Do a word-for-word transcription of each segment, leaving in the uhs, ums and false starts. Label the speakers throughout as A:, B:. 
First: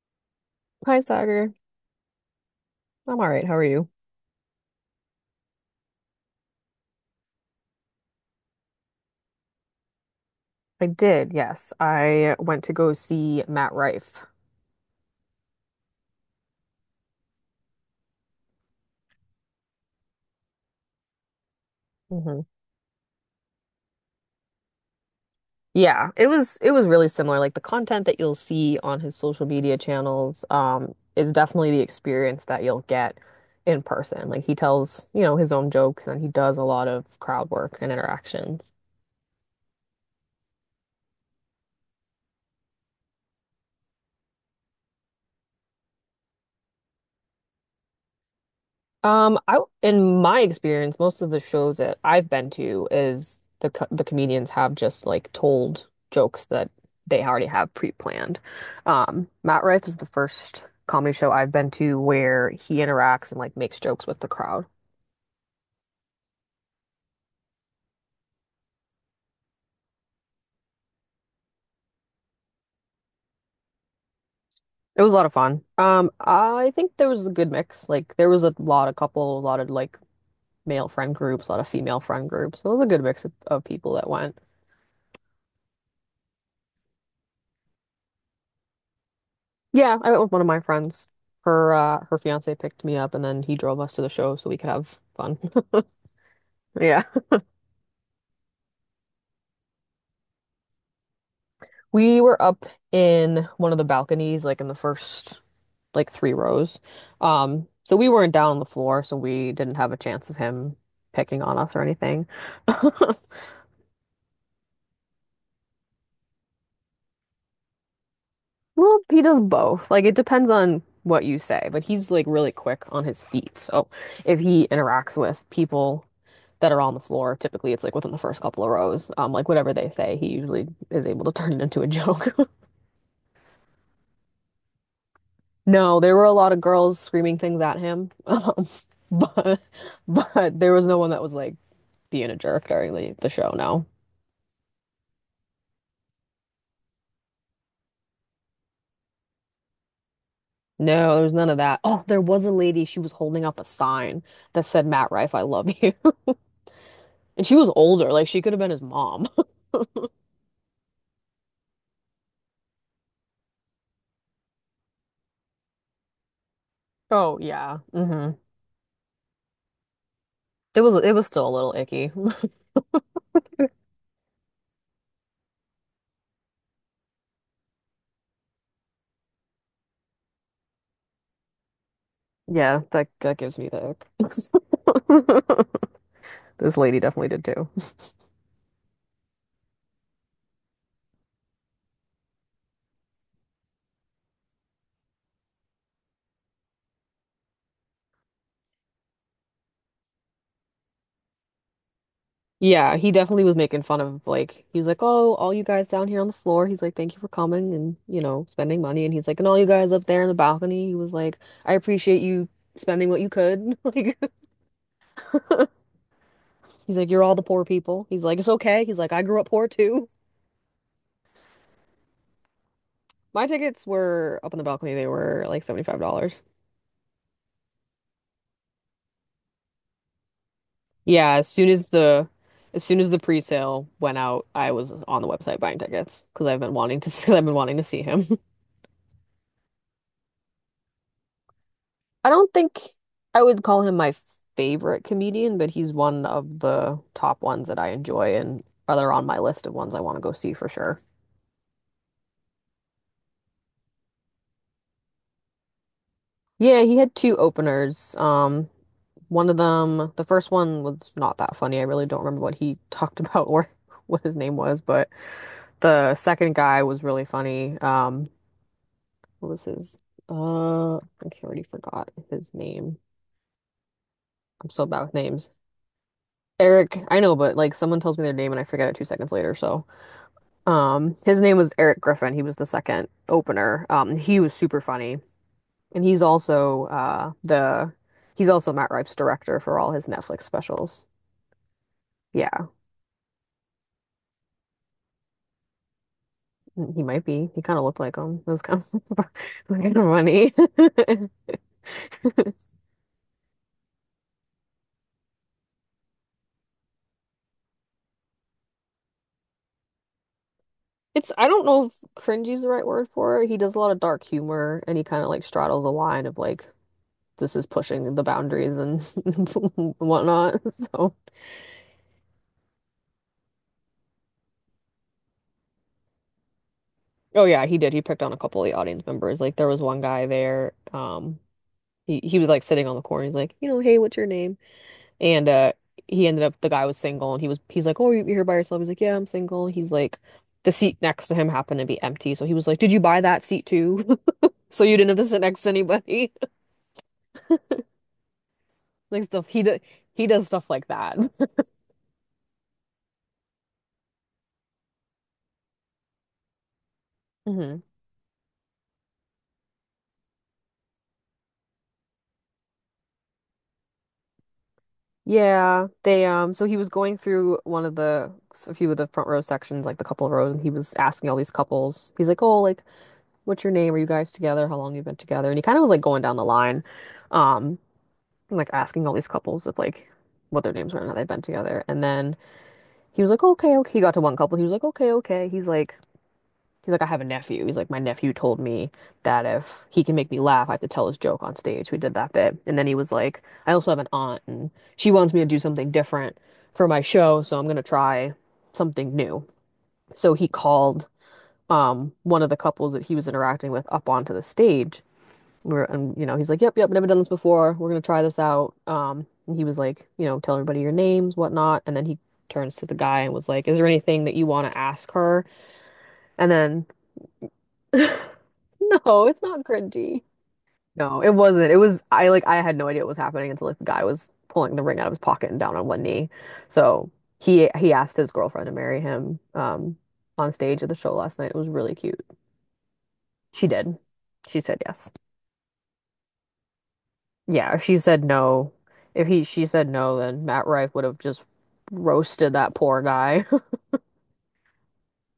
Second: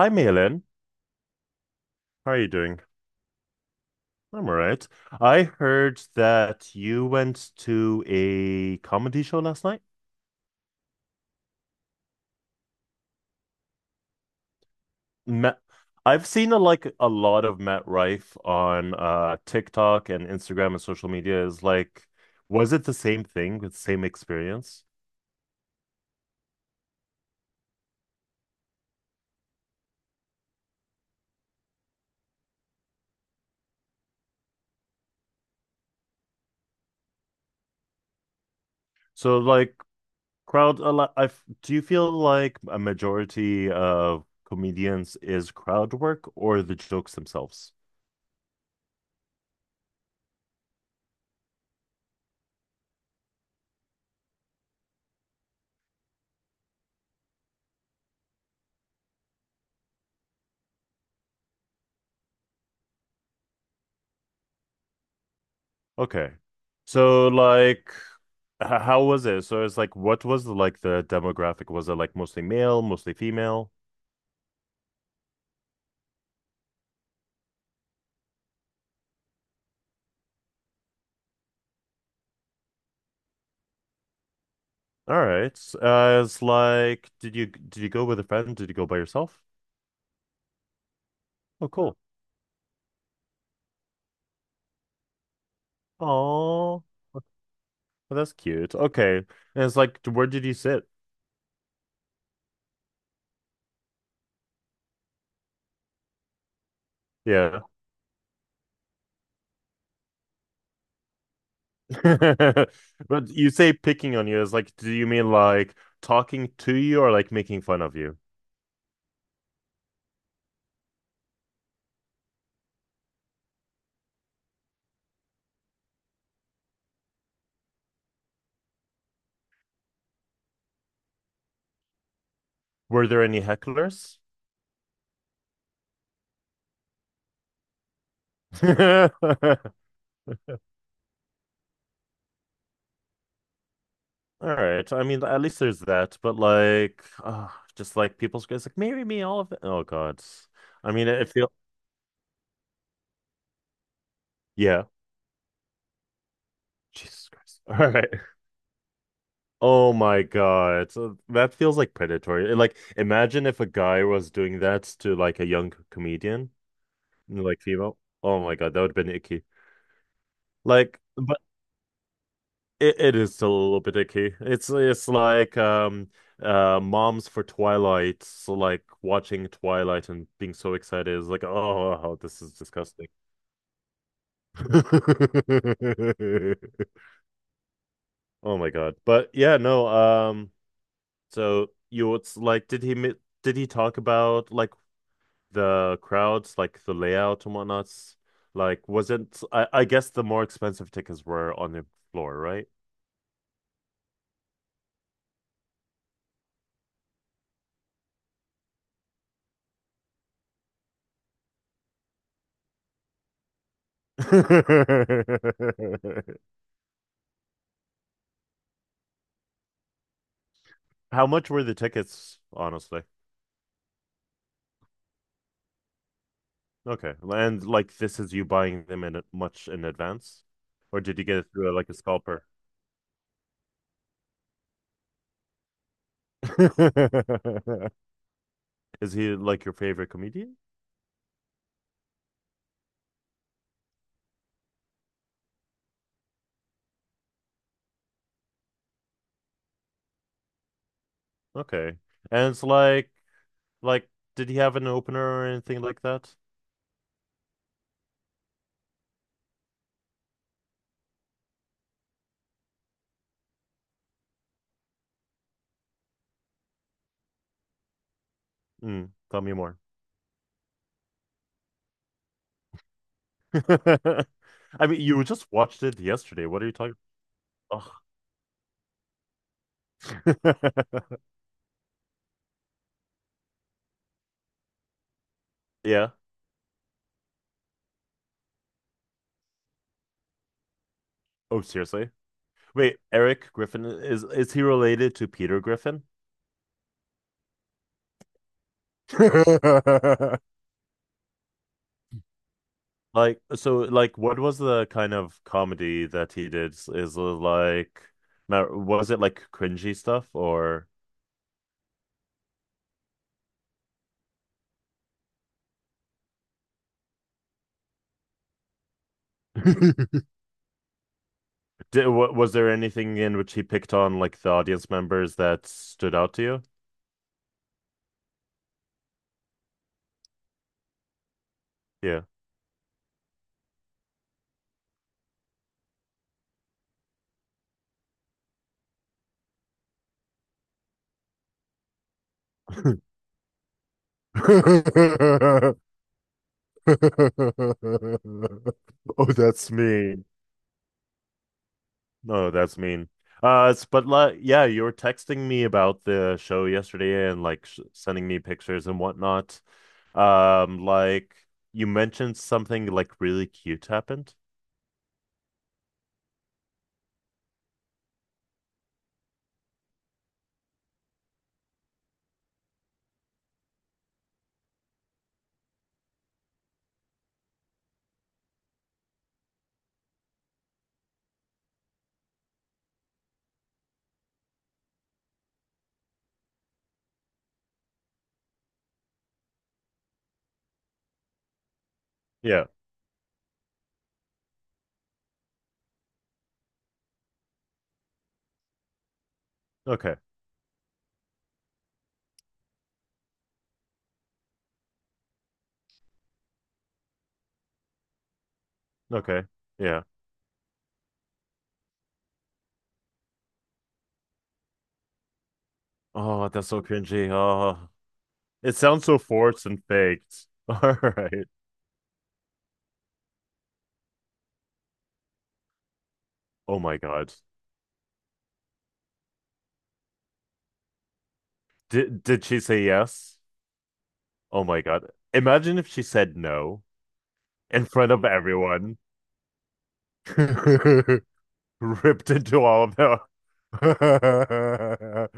A: Hi, Malin.
B: Hi, Sagar.
A: How are you doing?
B: I'm all right. How are you?
A: I'm all right. I heard that you went to a comedy show last night.
B: I did, yes. I went to go see Matt Rife.
A: Matt, I've seen a, like a lot of Matt Rife on uh, TikTok and Instagram and social media. Is like,
B: Hmm.
A: was it the same thing with same experience?
B: Yeah, it was it was really similar. Like the content that you'll see on his social media channels, um, is definitely the experience that you'll get in person. Like he tells, you know, his own jokes and he does a lot of crowd work and interactions.
A: So like crowd, a lot, I do you feel like a majority of comedians is crowd work or the jokes themselves?
B: Um, I in my experience, most of the shows that I've been to is the co the comedians have just like told jokes that they already have pre-planned. Um, Matt Rife is the first comedy show I've been to where he interacts and like makes jokes with the crowd.
A: Okay. So like h- how was it? So it's like, what was the, like the demographic? Was it like mostly male, mostly female?
B: It was a lot of fun. Um, I think there was a good mix. Like there was a lot of couple, a lot of like male friend groups, a lot of female friend groups. So it was a good mix of, of people that went.
A: All right. Uh, it's like, did you did you go with a friend? Did you go by yourself?
B: Yeah, I went with one of my friends.
A: Oh,
B: Her
A: cool.
B: uh her fiance picked me up and then he drove us to the show so we could have fun.
A: Oh,
B: Yeah.
A: well, that's cute. Okay. And it's like, where did you sit?
B: We were up in one of the balconies, like in the first like three rows.
A: Yeah.
B: Um, so we weren't down on the floor, so we didn't have a chance of him picking on us or anything.
A: But you say picking on you is like, do you mean like talking to you or like making fun of you?
B: Well, he does both. Like it depends on what you say, but he's like really quick on his feet. So if he interacts with people that are on the floor, typically it's like within the first couple of rows. Um, like whatever they say, he usually is able to turn it into a joke.
A: Were there any hecklers?
B: No, there were a lot of girls screaming things at him. Um, but but there was no one that was like being a jerk during the, the show, no.
A: All right. I mean, at least there's that. But like, uh, just like people's guys, like marry me, all of it. Oh God. I mean,
B: No, there
A: it
B: was none
A: feel
B: of that. Oh, there was a lady, she was holding up a sign that
A: yeah.
B: said, Matt Rife, I love you.
A: Jesus
B: And she
A: Christ.
B: was
A: All right.
B: older, like she could have been his mom.
A: Oh my God. So that feels like predatory. And, like, imagine if a guy was doing that to like a young comedian,
B: Oh
A: like
B: yeah.
A: female.
B: Hmm.
A: Oh my God, that would have been icky.
B: It was
A: Like,
B: it was
A: but
B: still a little icky.
A: It, it is still a little bit icky. It's it's like um uh moms for Twilight, so like watching Twilight and being so excited is like, oh, this is
B: Yeah,
A: disgusting.
B: that that gives me the ick. This lady definitely did too.
A: Oh my God. But yeah, no, um so you it's like did he mi- did he talk about like the crowds, like the layout and whatnot? Like wasn't I, I guess the more expensive tickets were on the floor, right?
B: Yeah, he definitely was making fun of like he was like, "Oh, all you guys down here on the floor." He's like, "Thank you for coming and, you know, spending money." And he's like, "And all you guys up there in the balcony." He was like, "I appreciate you spending what you could." Like he's like, "You're all the poor people." He's like, "It's okay." He's like, "I grew up poor too."
A: How much were the tickets, honestly?
B: My tickets were up on the balcony. They were like seventy-five dollars.
A: Okay. And like this is you buying them in a- much in advance? Or did you
B: Yeah,
A: get it
B: as soon
A: through like
B: as
A: a
B: the
A: scalper?
B: as soon as the pre-sale went out, I was on the website buying tickets because I've been wanting to because I've been wanting to see him.
A: Is he like your favorite comedian?
B: I don't think I would call him my favorite comedian, but he's one of the top ones that I enjoy and other on my list of ones I want to go see for sure.
A: Okay. And it's like like did he have an opener or anything like that?
B: Yeah, he had two openers. Um, one of them, the first one was not that funny. I really don't remember what he talked about or what his name was, but the second guy was really funny. Um,
A: Mm, tell
B: what
A: me
B: was
A: more.
B: his? Uh, I think I already forgot his name. I'm so
A: I mean,
B: bad with
A: you just
B: names.
A: watched it yesterday. What are you talking?
B: Eric, I know, but like
A: Ugh.
B: someone tells me their name and I forget it two seconds later, so. Um, his name was Eric Griffin. He was the second opener. Um, he was super funny, and
A: Yeah.
B: he's also uh the he's also Matt Rife's director for all his Netflix specials.
A: Oh, seriously?
B: Yeah,
A: Wait, Eric Griffin is is he related to Peter Griffin?
B: he might be. He kind of looked like him. It was kind of kind of funny.
A: Like so, like what was the kind of comedy that he did? Is it like now was it like cringy stuff or
B: It's I don't know if cringy is the right word for it. He does a lot of dark humor, and he kind of like straddles the line of like this is pushing the boundaries and whatnot. So.
A: did wa- was there anything in which he picked on like the audience members that stood out to you?
B: Oh yeah, he did. He picked on a couple of the audience members. Like there was one guy there. Um, he
A: Yeah.
B: he was like sitting on the corner. He's like, you know, hey, what's your name? And uh, he ended up the guy was single, and he was he's like, oh, you're here by yourself. He's like, yeah, I'm single. He's like, the seat next to him happened to be empty, so he was like, did you buy that seat too? So you didn't have to sit next to anybody. Like
A: Oh,
B: stuff he
A: that's
B: do,
A: me.
B: he does stuff like that.
A: No, that's mean. Uh, s- but li- yeah, you were texting me about the show yesterday and like
B: Hmm.
A: sh sending me pictures and whatnot. Um, like you mentioned something like really cute happened.
B: Yeah, they um so he was going through one of the a few of the front row sections, like the couple of rows, and he was asking all these couples. He's like, "Oh, like what's your name? Are you guys together? How long you been together?" And he kind of was like going down the line, um, and, like asking all these couples if like what their names were and how they've been together. And then he was like, okay, okay. He got to one couple. He was like, okay, okay. He's like, he's like, I have a nephew. He's like, my nephew told me that if he can make me laugh, I have to tell his joke on stage. We did that bit.
A: Yeah.
B: And then he was like, I also have an aunt, and she wants me to do something different for my show, so I'm gonna try something new.
A: Okay.
B: So he called um one of the couples that he was interacting with up onto the stage, we're and you know, he's like, yep, yep, never done this before, we're gonna try this out. um
A: Okay.
B: and he was
A: Yeah.
B: like, you know, tell everybody your names, whatnot. And then he turns to the guy and was like, is there anything that you want to ask her?
A: Oh,
B: And
A: that's so
B: then
A: cringy. Oh, it sounds so
B: no it's not
A: forced and
B: cringy,
A: faked. All
B: no it
A: right.
B: wasn't, it was, I like, I had no idea what was happening until like the guy was pulling the ring out of his pocket and down on one knee.
A: Oh my
B: So
A: God.
B: he he asked his girlfriend to marry him, um on stage at the show last night. It was really cute.
A: Did did she say yes?
B: She did, she
A: Oh my
B: said yes.
A: God. Imagine if she said no
B: Yeah, if
A: in
B: she
A: front
B: said
A: of
B: no,
A: everyone.
B: if he she said no, then Matt Rife would have just
A: Ripped
B: roasted
A: into
B: that
A: all of
B: poor
A: them.
B: guy.
A: Like I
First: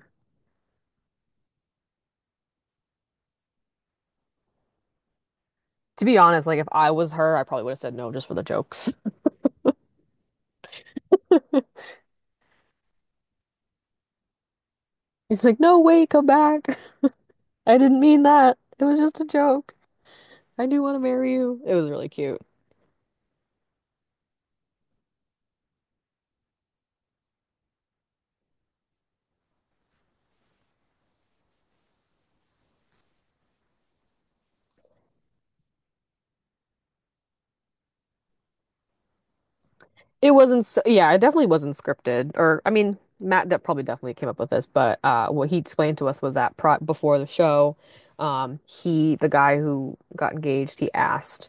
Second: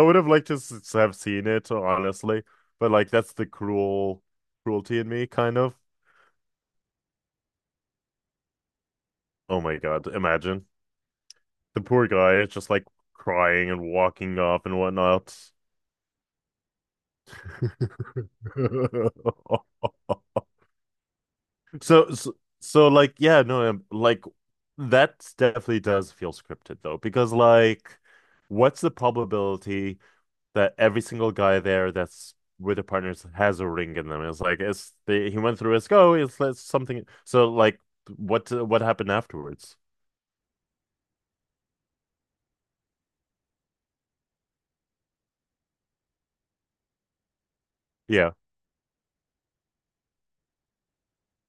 A: would have liked to s have seen it, honestly, but like that's the cruel cruelty in me, kind of.
B: To be honest, like if I was her, I probably would have said no just for the jokes.
A: Oh my God, imagine the poor guy is just like crying and walking off and
B: He's
A: whatnot.
B: like, "No, wait, come back. I didn't mean that. It was just a joke. I do want to marry you." It was really
A: So, so,
B: cute.
A: so like, yeah, no, um, like that definitely does feel scripted though, because like, what's the probability that every single guy there that's with the partners has a ring in them. It's like it's the, he went through his go. It's, it's something. So like, what what happened afterwards?
B: It wasn't, s- yeah, it definitely wasn't scripted. Or, I mean, Matt that probably definitely came up with this, but uh, what he explained to us was that pro before the show,
A: Yeah,
B: um, he, the guy who got engaged, he asked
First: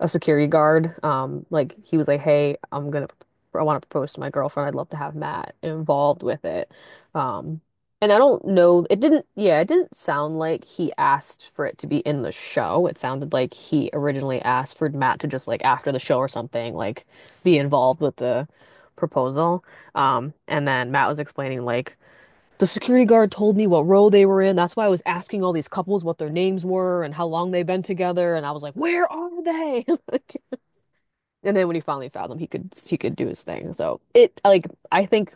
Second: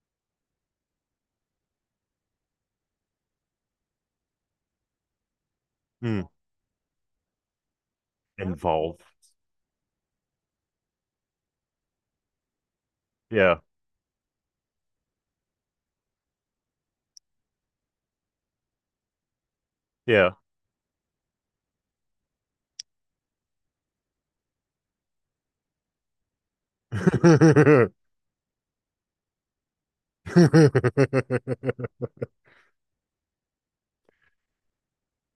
B: a security guard, um, like he was like, "Hey, I'm gonna, I want to propose to my girlfriend. I'd love to have Matt involved
A: mm.
B: with it." Um, and I don't know, it
A: Involve.
B: didn't, yeah, it didn't sound like he asked for it to be in the show. It sounded like
A: Yeah,
B: he originally asked for Matt to just like after the show or something, like be involved with the proposal.
A: yeah,
B: Um, and then Matt was explaining like the security guard told me what row they were in. That's why I was asking all these couples what their names were and how long they've been together. And I was like, where are they? And then when he finally found them, he could he could do his thing. So it like I think,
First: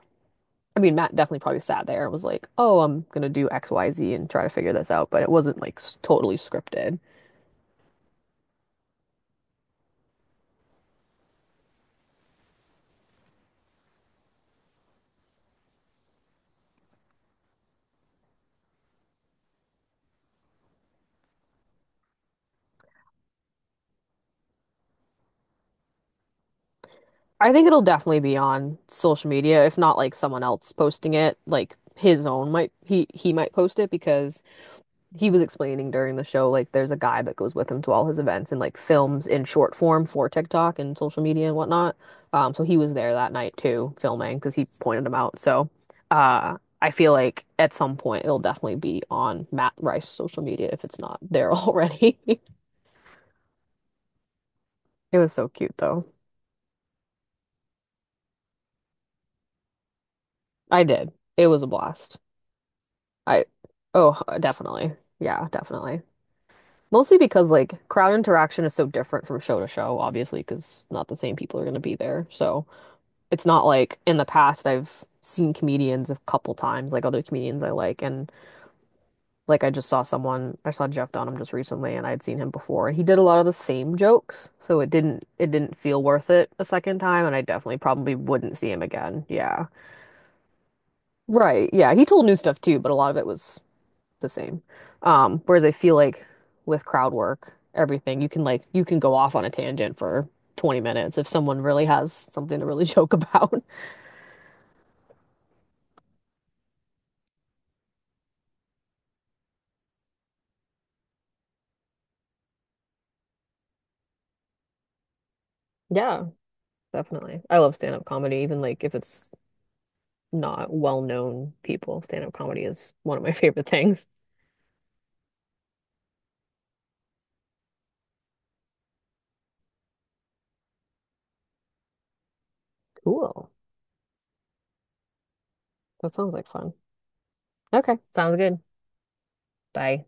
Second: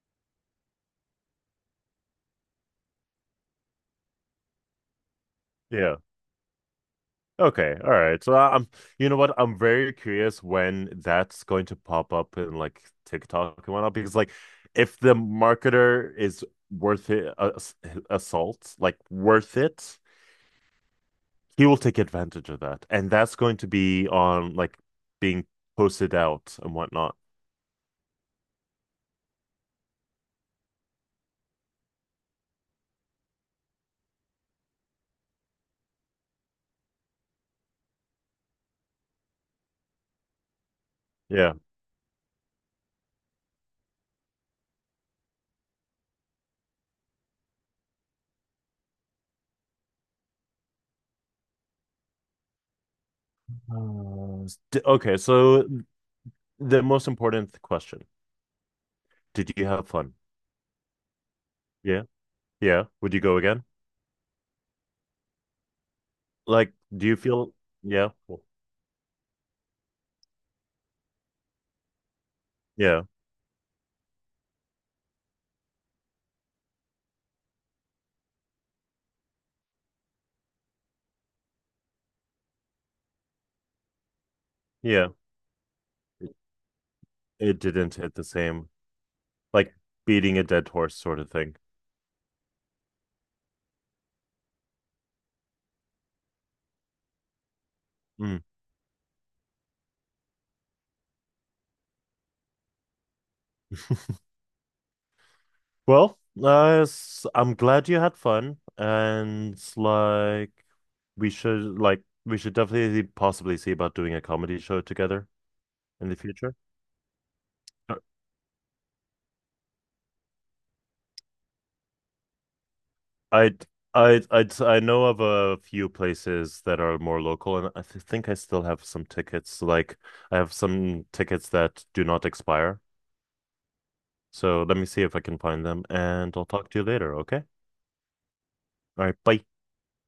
B: I mean, Matt definitely probably sat there and was like, oh, I'm gonna do X, Y, Z and try to figure this out. But it wasn't like
A: yeah.
B: totally scripted.
A: Okay, all right. So I'm, you know what? I'm very curious when that's going to pop up in like TikTok and whatnot because like, if the marketer is worth it, uh, assault, like worth it. He will take advantage of that. And that's going to be on like being posted out and whatnot.
B: I think it'll definitely be on social media, if not like someone else posting it, like his own might, he he might post it because he was explaining during the show like there's a guy that goes with him to all his events and like films in short form for TikTok and social media
A: Yeah.
B: and whatnot. Um, so he was there that night too, filming because he pointed him out. So, uh, I feel like at some point it'll definitely be on Matt Rice's social media if it's not there already.
A: Uh, s- d- okay,
B: It was so
A: so
B: cute though.
A: the most important question. Did you have fun?
B: I did. It was a
A: Yeah.
B: blast.
A: Yeah. Would you go
B: I,
A: again?
B: oh, definitely. Yeah, definitely.
A: Like, do you
B: Mostly because
A: feel
B: like
A: yeah.
B: crowd
A: Cool.
B: interaction is so different from show to show, obviously, because not the same people are going to be there. So
A: Yeah.
B: it's not like in the past I've seen comedians a couple times, like other comedians I like. And like I just saw someone, I saw Jeff Dunham just recently and I would seen him before and he did a lot of the same jokes. So it
A: Yeah.
B: didn't, it didn't feel worth
A: It,
B: it a second time. And I
A: it
B: definitely
A: didn't
B: probably
A: hit the
B: wouldn't
A: same,
B: see him again. Yeah.
A: like beating a dead horse sort of thing.
B: Right. Yeah. He told new stuff too, but a lot of it was the same. Um, whereas I feel like with crowd work, everything, you
A: Mm.
B: can like you can go off on a tangent for twenty minutes if someone really has something to really joke about.
A: Well, uh, s- I'm glad you had fun, and like we should like we should definitely possibly see about doing a comedy show together in the
B: Yeah,
A: future.
B: definitely. I love
A: Uh,
B: stand-up comedy, even like if it's not well-known people. Stand-up comedy is one of my
A: I'd
B: favorite things.
A: I'd I'd I know of a few places that are more local, and I th think I still have some tickets. Like I have some tickets that do not expire,
B: Cool.
A: so let me see if I can find them,
B: That sounds
A: and I'll
B: like
A: talk
B: fun.
A: to you later. Okay?
B: Okay, sounds good.
A: All right, bye.
B: Bye.